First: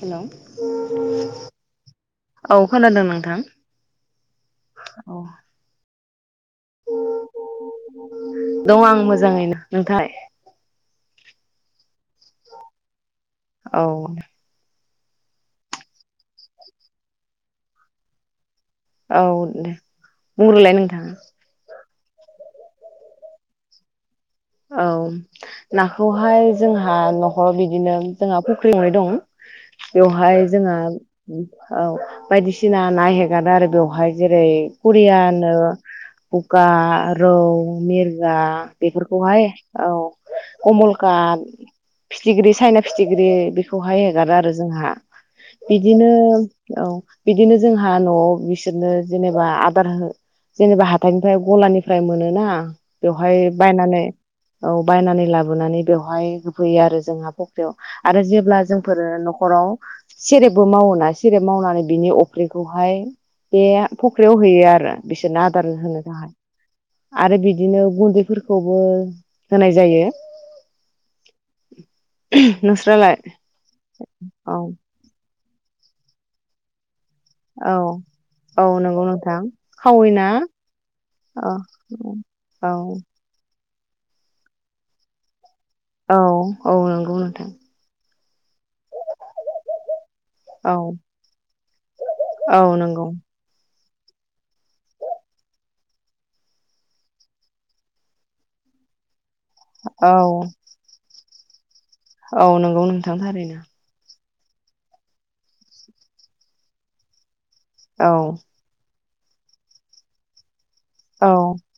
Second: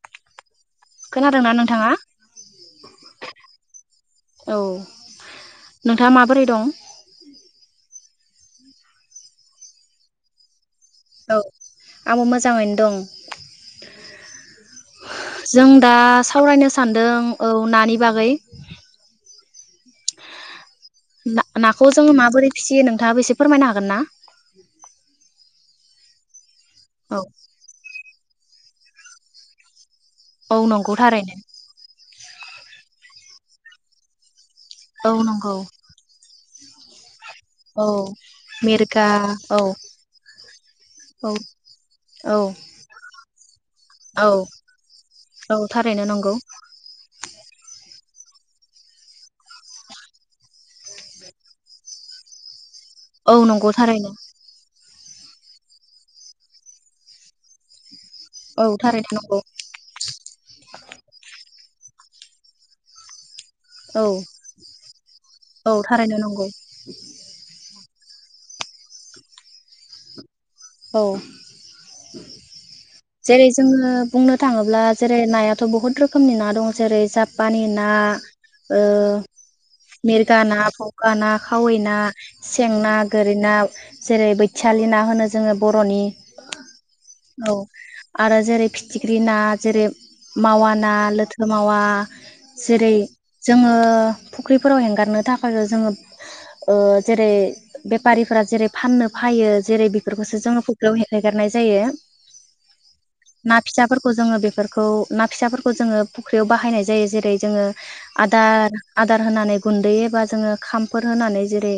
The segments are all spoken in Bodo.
हेल' औ खोनादोंना नोंथाङा खोनादों नोंथां औ औ नोंथाङा माबोरै दं [unintelligible] दङ आं मोजाङैनो नोंथां औ आंबो मोजाङैनो दं औ जों दा सावरायनो सानदों औ नानि बागै औ दे मुरलाय नों ना ना बेखौ जोङो माबोरै फिसियो नोंथाङा बेसे फोरमायनो हागोन ना औ नाखौ हाय जोंहा औ नखराव बिदिनो जोंहा फुख्रिआवनाय दं बेवहाय औ जोंहा नंगौ थारैनो औ बायदिसि सिना ना हेगारो आरो बेवहाय जेरै औ कुरियानो नंगौ गा रौ औ मिरगा बेफोरखौ बेहाय औ औ कमलकाट औ फिथिग्रि साइना फिथिग्रि बेखौहाय औ हगारो आरो जोंहा औ थारैनो बिदिनो नंगौ औ बिदिनो जोंहा न'आव बिसोरनो जेनेबा आदार जेनेबा हाथाइनिफ्राय गलानिफ्राय मोनोना औ बेवहाय नंगौ बायनानै थारैनो औ बायनानै लाबोनानै बेवहाय होफैयो आरो जोंहा फख्रियाव आरो जेब्ला औ जोंफोरो थारैनो नंगौ न'खराव सेरेबबो मावोना सेरेब मावनानै बिनि अफ्रिखौहाय बे औ फख्रियाव हैयो आरो बिसोरनो औ आदार होनो थारैनो थाखाय नंगौ आरो बिदिनो गुन्दैफोरखौबो होनाय जायो औ नोंस्रालाय जेरै जोङो बुंनो औ थाङोब्ला जेरै नाया बहुत रोखमनि ना दं जेरै जा पानि औ ना औ ओ नंगौ नोंथां खावैना मिरगा ना फखा ना औ खावै ना सें औ ना गोरि ना जेरै बैथियालि ना होनो ज जोङो बर'नि औ औ नंगौ नोंथां औ आरो जेरै फिथिख्रि ना जेरै मावा औ ना लोथो मावा औ जेरै नंगौ जोङो फुख्रिफोराव हेंगारनो थाखाय जोङो ओ जेरै बेफारिफोरा जेरै फाननो फायो जेरै औ खौसो जोङो फुख्रिआव एगारनाय जायो। औ नंगौ नोंथां थारैनो। खौ जोङो बेफोरखौ ना फिसाफोरखौ जोङो फुख्रियाव बाहायनाय जायो जेरै जोङो औ आदार आदार होनानै गुन्दै एबा जोङो खामफोर औ होनानै जेरै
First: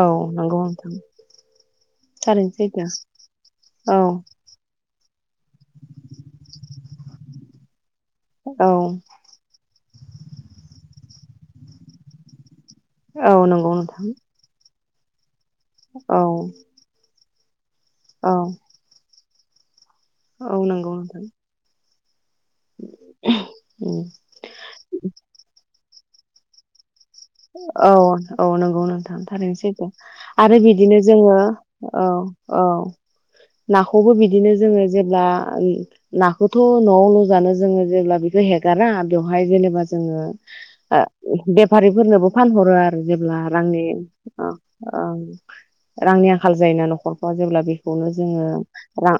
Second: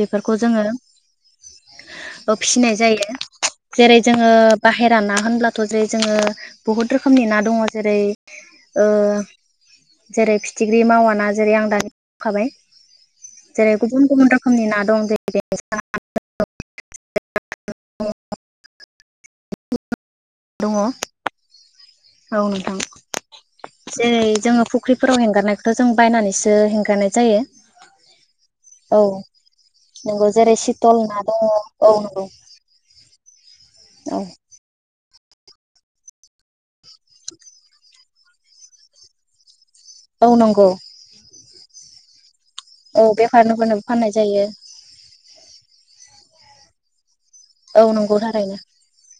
औ जोङो नंगौ नोंथां बेयाव थारैनो फिनाय सैथो जायो जेरै औ जोङो बा फेराना होनब्ला थ जै जोङो बहुत रोखोमनि ना दङ जेरै औ ओ जेरै फिथिख्रि मावा ना जेरै आं [unintelligible] औ नंगौ जेरै नोंथां गुबुन गुबन रोखोमनि ना। [unintelligible] औ। औ। औ दङ नंगौ नोंथां। औ नोंथां जेरै जोङो फुख्रिफोराव हेंगारनायखौ जों बायनानैसो हेंगारनाय। जायो औ औ नंगौ औ नोंथां थारैनो सैथो नंगौ आरो जेरै सितल बिदिनो ना जोङो दङ औ नंगौ औ नाखौबो औ बिदिनो जोङो जेन ब्ला [unintelligible] नाखौथ नआवल जानो जोङो जेब्ला बेखौ हेगारा बेवहाय जेनेबा। जोङो औ नंगौ ओ बे। फोरनोबो। फानहरो आरो औ जेब्ला रांनि बेफारफोरनोबो फाननाय जायो ओं ओं। रांनि आंखाल जायोना नखर। जेब्ला औ बेखौनो नंगौ जोङो थारैनो रां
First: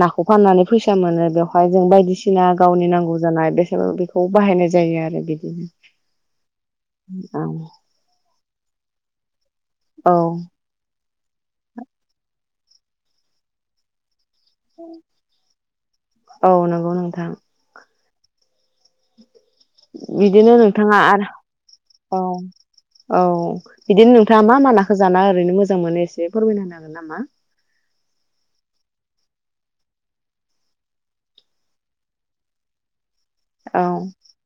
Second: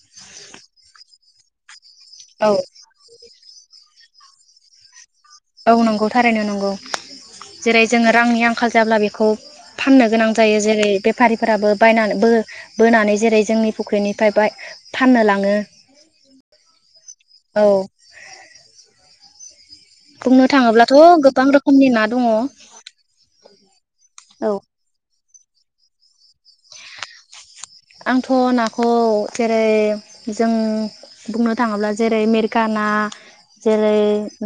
ना खौ फाननानै फैसा मोनो बेवहाय जों बाय दिसिना औ गावनि नांगौ जानाय [unintelligible] खौ बाहायनाय जायो आरो। बिदिनो औ नंगौ थारैनो [unintelligible] गौ औ जेरै जोङो रांनि आं खा जायाब्ला बेखौ। फाननो औ गोनां जायो जेरै बेफारिफोराबो बायनानैबो। बोनानै जेरै जोंनि फुख्रिनि। फायबाय फाननो लाङो औ नंगौ नोंथां औ। बुंनो बिदिनो थाङोब्लाथ नोंथाङा आरो गोबां रोखोमनि ना औ दङ। औ बिदिनो नोंथाङा मा मा नाखौ जानो? ओरैनो मोजां मोनो एसे फोरमायनो हागोन नामा? आंथ नाखौ जेरै जों बुंनो थाङोब्ला जेरै मेरिका ना औ जेरै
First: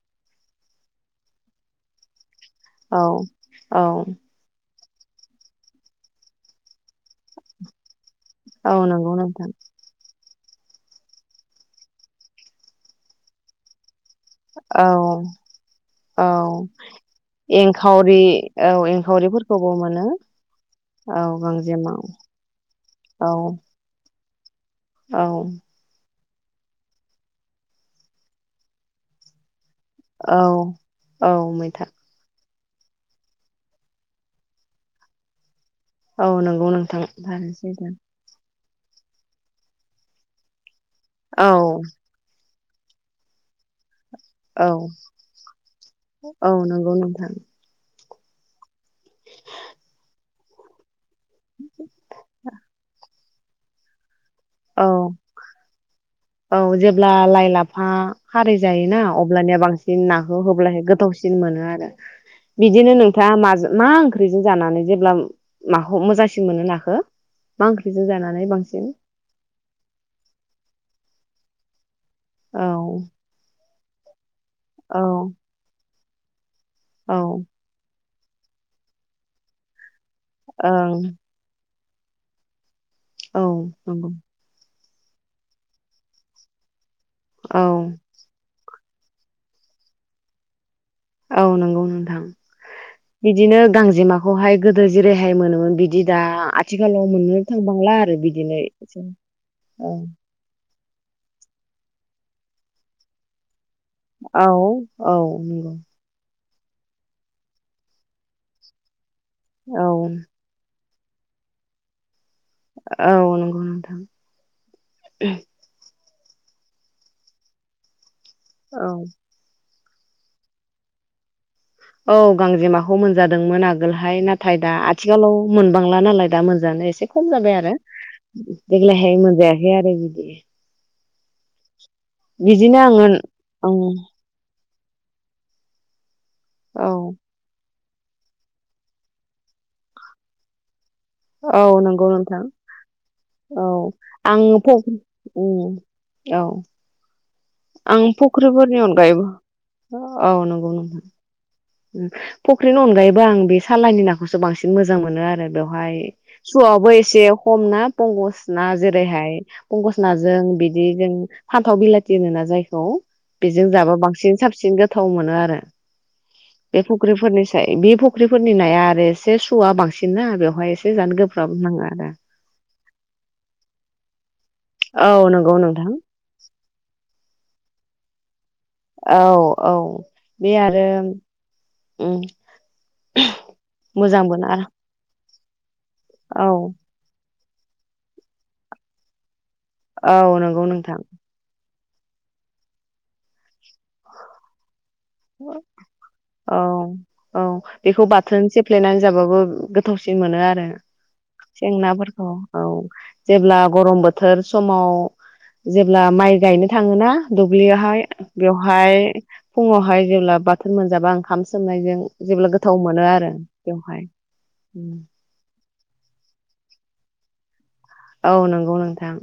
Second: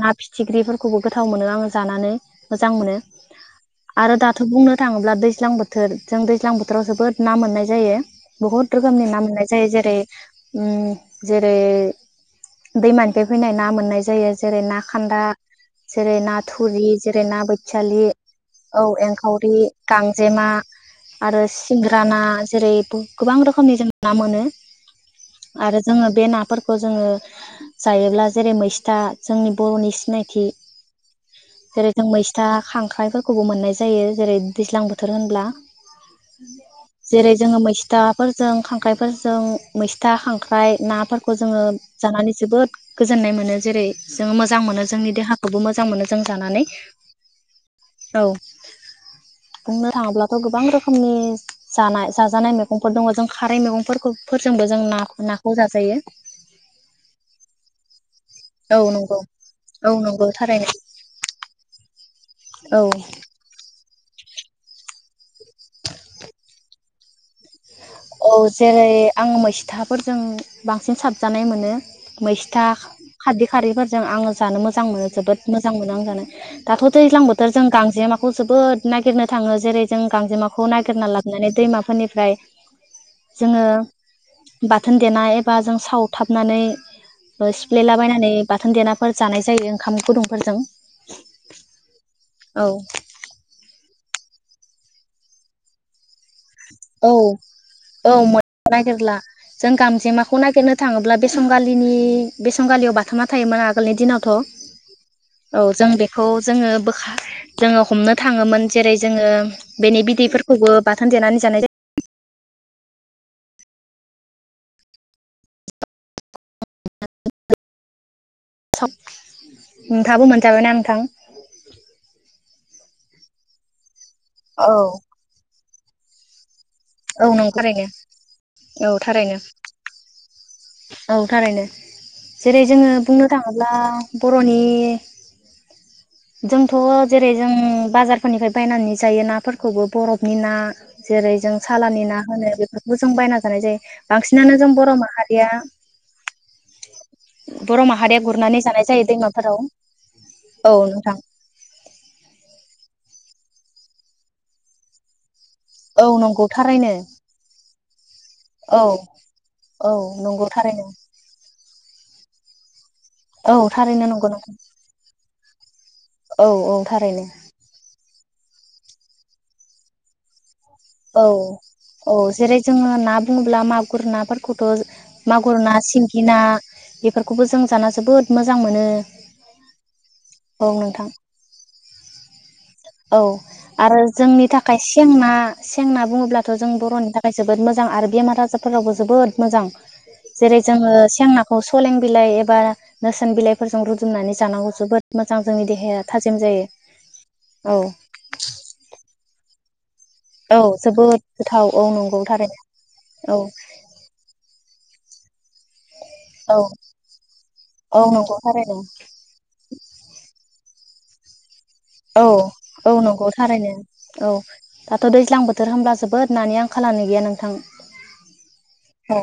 ना फिथ। फिख्रिफोरखौबो गोथाव मोनो आङो जानानै। मोजां मोनो औ औ आरो दाथ बुंनो। थाङोब्ला दैज्लां बोथोर जों दैज्लां बोथोराव जोबोद ना मोननाय जायो। औ बुहुत रोखोमनि नंगौ ना मोननाय नोंथां जायो जेरै उम जेरै दैमानिफ्राय फैनाय ना मोननाय ज जायो जेरै ना औ खान्दा जेरै ना औ थुरि जेरै ना बोथियालि एंखावरि औ एंखावरि एंखावरिफोरखौबो मोनो गांजेमा औ आरो गांजेमाव सिंग्रा ना जेरै ब औ गोबां रोखनि जों ना मोनो। औ आरो जोङो बे ना फोरखौ जोङो जायोब्ला जेरै मैस्था जोंनि बर'नि सिनायथि औ औ मैथा जेरै जों मैस दा खांख्राइफोरखौबो मोननाय जायो जेरै दैज्लां बोथोर होनब्ला औ नंगौ नोंथां लानोसै [unintelligible] द नाफोरजों खांख्राइफोरजों मैस्था खांख्राइ नाफोरखौ औ जोङो जानानै जोबोद गोजोननाय मोनो जेरै जोङो मोजां औ मोनो जोंनि देहाखौबो मोजां मोनो जों औ जानानै। नंगौ नोंथां औ बुंनो थाङोब्लाथ' गोबां रोखोम [unintelligible] जानाय जाजानाय मेग खद दङ जों खारै मैगंफोरखौ जों औ ना नाखौ जाजायो औ जेब्ला लाइ लाफा खारै औ जायोना नंगौ अब्लानिया औ बांसिन नंगौ नाखौ थारैनो होब्लाहे गोथावसिन मोनो आरो औ बिदिनो नोंथाङा मजो मा ओंख्रिजों जानानै जेब्ला माखौ मोजांसिन मोनो नाखो? मा ओंख्रिजों औ जानानै बांसिन? जेरै आं मैस्थाफोरजों बांसिन साबजानाय मोनो। मैस्था औ खाददै खारैफोर जों आङो जानो मोजां औ मोनो जोबोद मोजां मोनो आं जानो। [inaudible] दाथ' औ दैज्लां बोथोर जों गांजेमा खौ जोबोद नागिरनो थाङो । जेरै जों गांजेमाखौ ओं नागिरना लाबनानै दैमा फोरनिफ्राय औ जोङो नंगौ बा थोन देनाय एबा जों सावथाबनानै ओ औ सिफ्लेलाबायनानै बाथोन देना फोर जानाय जायो ओंखाम गुदुंफोरजों औ नंगौ नोंथां औ बिदिनो गांजेमा खौहाय गोदो जेरैहाय मोनोमोन बिदि दा आ औ थिखालाव मोननो थांबांला औ आरो बिदिनो मोननो इसे नागिरला जों ओ गांजेमाखौ नागिरनो थाङोब्ला बेसंगालिनि बेसंगालियाव बाथामना थायोमोन आ गोलनि दिनावथ' औ जों बेखौ जोङो बोखा जोङो हमनो थाङोमोन जेरै जोङो औ बेनि बिदैफोरखौबो बाथोन देनानै जानाय जायो। औ नंगौ नोंथां। औ [unintelligible] नोंथाङाबो मोनजाबायना नोंथां। औ गांजेमाखौ मोनजादोंमोन आगोल। हाय नाथाय दा आथिखालाव मोन बांला नालाय दा मोन जानो एसे औ खम नंगौ जाबाय आरो थारैनो औ देग्लायहाय थारैनो मोनजायाखै आरो बिदि। औ थारैनो। जेरै बिदिनो जोङो आङो बुंनो थाङोब्ला औ बर'नि [inaudible] जोंथ' औ जेरै जों बाजारफोरनिफ्राय बायनानै जायो नाफोरखौबो बरफनि ना जेरै जों औ सालानि नंगौ ना नोंथां होनो बेफोरखौ जों बायना जानाय औ जायो आं बांसिनानो जों फ बर' माहारिया उम औ बर' आं माहारिया गुरनानै फुख्रिफोरनि जानाय जायो अनगायैबो दैमाफोराव औ नंगौ नोंथां आं बे सालानि नाखौसो बांसिन मोजां मोनो आरो बेवहाय औ नंगौ सुआवबो थारैनो एसे खम ना पंकस ना औ जेरैहाय औ पंकस नाजों नंगौ थारैनो बिदि जों थाव बिलाथि होनो ना जायखौ औ बेजों जाबा थारैनो नंगौ बांसिन नोंथां साबसिन गोथाव मोनो आरो औ औ बे थारैनो फुख्रिफोरनिसाय बे फुख्रिफोरनि नाया आरो एसे सुवआ बांसिनना बेवहाय एसे जानो औ गोब्राब नाङो आरो औ जेरै जोङो ना बुङोब्ला मागुर नाफोरखौथ' औ मागुर नंगौ ना नोंथां सिंगि ना बेफोरखौबो जों दाना जोबोद मोजां मोनो औ औ बे औ आरो नोंथां उम औ आरो मोजांबो जोंनि ना थाखाय सेंना सेंना बुङोब्लाथ' औ जों बर'नि थाख खाय जोबोद मोजां आरो बेमार आजारफोरावबो जोबोद मोजां औ जेरै नंगौ जोङो नोंथां सेंनाखौ फलें बिलाइ एबा नोसोन बिलाइफोरजों रुदुमनानै जानांगौ जोबोद मोजां जोंनि देहाया थाजिम औ जायो औ बेखौ बाथोन सेफ्लेनानै जाबाबो गोथ थावसि मोनो औ आरो जोबोद गोथाव औ नंगौ जेंनाफोरखौ थारैनो औ औ जेब्ला गरम बोथोर समाव जे ब्ला माइ औ गायनो थाङोना औ दुब्लियावहाय नंगौ थारैनो बेवहाय फुङावहाय बा बाथोन मोनजाबा ओंखामस औ औ नंगौ थारैनो बेवहाय औ दाथ' दैज्लां बोथोर हामब्ला जोबोद नानि आंखा खालानो गैया नोंथां औ नंगौ नोंथां औ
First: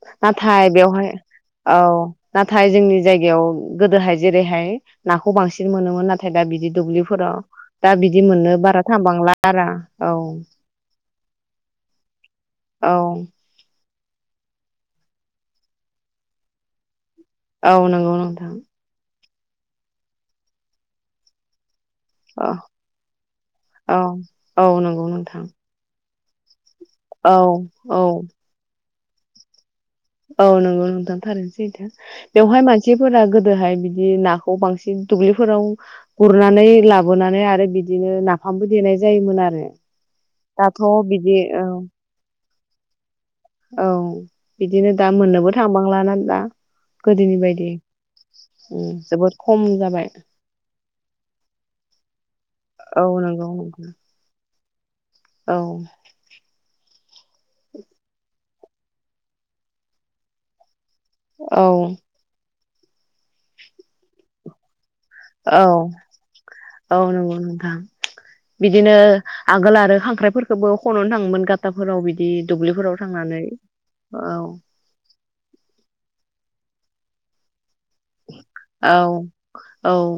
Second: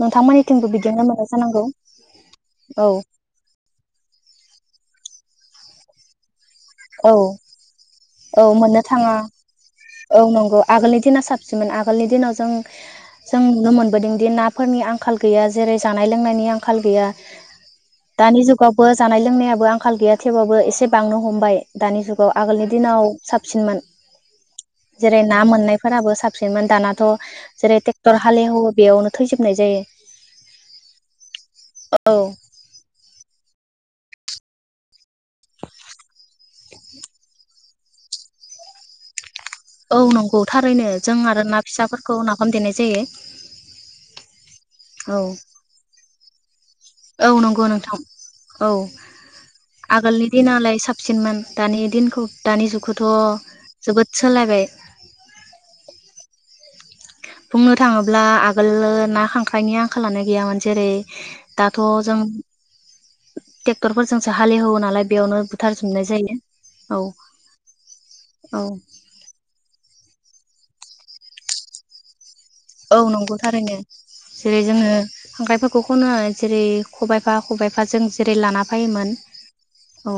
नोंथांमोननिथिंबो नाथाय बिदिनो बेवहाय मोनो जानांगौ औ नाथाय औ जोंनि जायगायाव गोदोहाय जेरैहाय नाखौ बांसिन मोनोमोन नाथाय दा बिद दि औ दुब्लिफोराव दा बिदि औ मोननो बारा थाङा थांबांला आरो औ सो आगोलनि दिनाव ओं औ जों नुनो मोन बोदिंदि नाफोरनि आंखाल गैया जेरै जानाय लोंनायनि आंखाल गैया औ नंगौ दानि नोंथां जुगावबो जानाय लोंनायाबो आंखाल गैया थेवबाबो एसे बांनो हमबाय दानि जुगाव औ आगोलनि दिनाव साबसिनमोन औ औ नंगौ जेरै ना नोंथां मोननायफोराबो साब फ्रेमोन दानाथ' औ जेरै औ ट्रेक्टर हालेव बेयावनो थैजोबनाय जायो औ नंगौ नंथां थारसैथा औ बेवहाय मानसिफोरा गोदोहाय दि नाखौ बांसिन दुब्लिफोराव गुरनानै लाबोनानै आरो बिद दिनो नाफामबो देनाय जायोमोन आर औ नंगौ थारैनो जों आरो ना औ फिसाफोरखौ नाग हम देनाय जायो औ । बिदिनो दा औ मोननोबो थांबांलाना दा औ गोदोनि नंगौ बायदि नोंथां औ उम जोबोद खम जाबाय आगोलनि दिनालाय साबसिनमोन दानि दिनखौ दानि औ जुगखौथ नंगौ नंगौ जोबोद सोलायबाय औ बुंनो थांङोब्ला आगोल ना खांख्राइनि आंखालानो गैयामोन जेरै [inaudible] औ ट्रेक्टर फोरजोंसो हा औ औ नंगौ नोंथां औ बिदिनो आगोल आरो खां खांख्राइफोरफोरखौबो खननो थांङोमोन गााथाफोराव बिदि दुब्लिफोराव औ नंगौ थांनानै थारैनो औ जेरै जोंङो खांख्रायफोरखौ खननानै जेरै खबाइफा खबाय एफा जों जेरै लाना औ फायोमोन औ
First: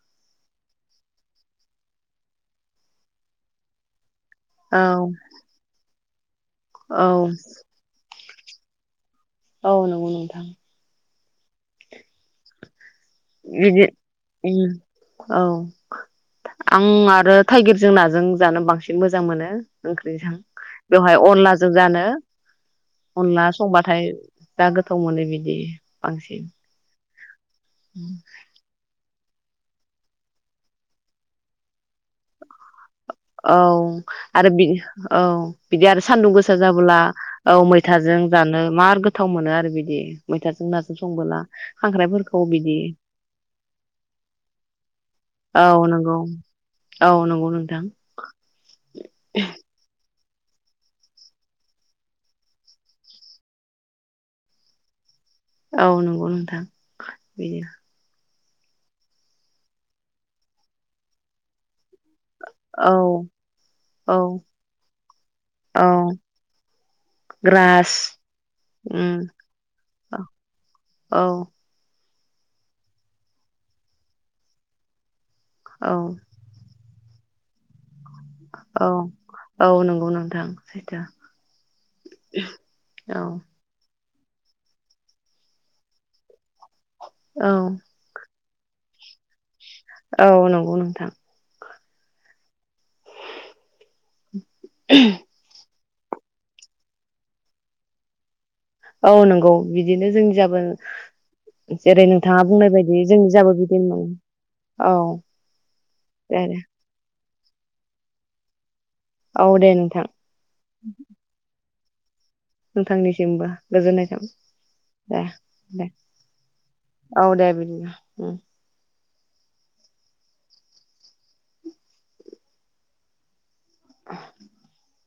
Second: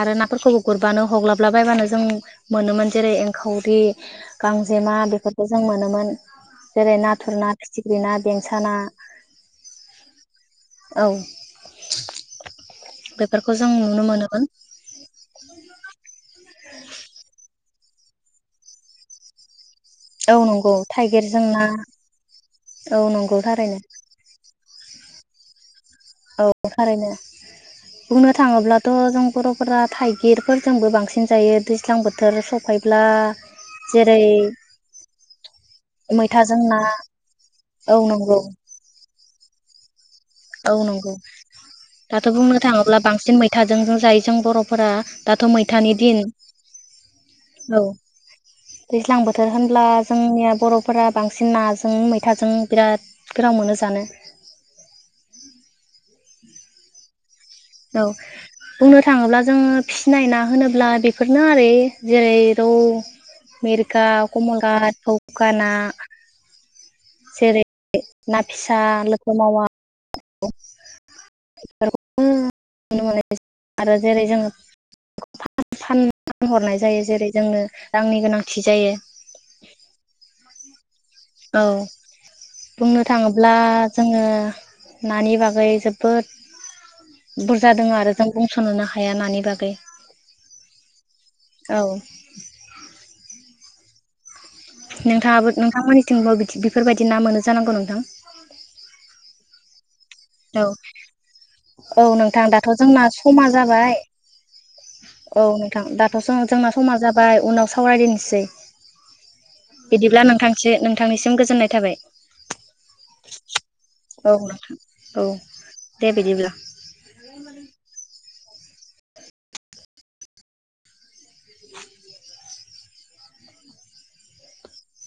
आरो नाफोरखौबो गुरबानो हग्लाबला बायबानो जों मोनोमोन जेरै एंखावरि औ गांजेमा बेफोरफोरखौ जों मोनोमोन जेरै औ नाथुर ना फिथिख्रि ना बें साना औ नंगौ नोंथां औ बेफोरखौ जों बिदि नुनो मोनोमोन औ आं आरो थाइगिरजों नाजों जानो बांसिन मोजां मोनो ओंख्रिजों औ नंगौ बेवहाय थाइगिरजों ना अनलाजों जानो औ नंगौ अनला थारैनो संबाथाय दा गोथ समं मोनो बिदि औ बांसिन थारैनो [inaudible] बुंनो थांङोब्लाथ' जों बर'फोरा थाइगिरफोरजोंबो बांसिन जायो दैज्लां बोथोर सफाय औ आरो बि औ बिदि आरो सानदुं गोसा मैथाजों ना जाबोला औ मैथाजों जानो मार गोथाव मोनो आरो आरो बिदि मैथाजों औ नाजों नंगौ संबोला दाथ' खांख्राइफोरखौ बुंनो बिदि थांङोब्ला बांसिन मैथाजों जायो जों बरफोरा दाथ औ मैथानि नंगौ दिन औ नंगौ नोंथां औ दैज्लां बोथोर होनब्ला जोंनिया बर'फोरा बांसिन नाजों मैथाजों बिराद गोथाव मोनो जानो। औ नोंगौ नोंथां। बिदि औ बुंनो थाङोब्ला जोङो फिनाय ना होनोब्ला बेफोरनो आरो जेरै रौ औ मिरका औ कमलखात फौका ना औ जेरै ग्रास ना फिसा उम लोगो मावा औ नुनो मोनो आरो जेरै जों [unintelligible] फानहरनाय जायो जेरै जोङो रांनि गोनांथि औ जायो औ नंगौ नोंथां सैथो औ बुंनो औ थाङोब्ला जोङो नानि बागै जोबोद औ बुरजा दोङो आरो जों बुंसनोनो हाया नानि बागै औ नंगौ नोंथां औ नोंथाङाबो नोंथांमोननि थिंबो बि-बिफोरबायदि ना मोनो जानांगौ नोंथां औ नंगौ बि दिनो जोंनि जाबो औ औ जेरै नोंथाङा नोंथां दाथ' बुंनाय जोंना बायदि जोंनि समा जाबो बिदिनो जाबाय मोनो। औ नोंथां दाथ' जोंना समाजा बाय उनाव सावराय दोनसै औ दे नोंथां बिदिब्ला नोंथांस नोंथांनिसिम गोजोननाय थाबाय। [inaudible] नोंथांनिसिमबो गोजोननाय थाब औ नोंथां दे औ दे औ दे बिदिनो उम [inaudible] [inaudible]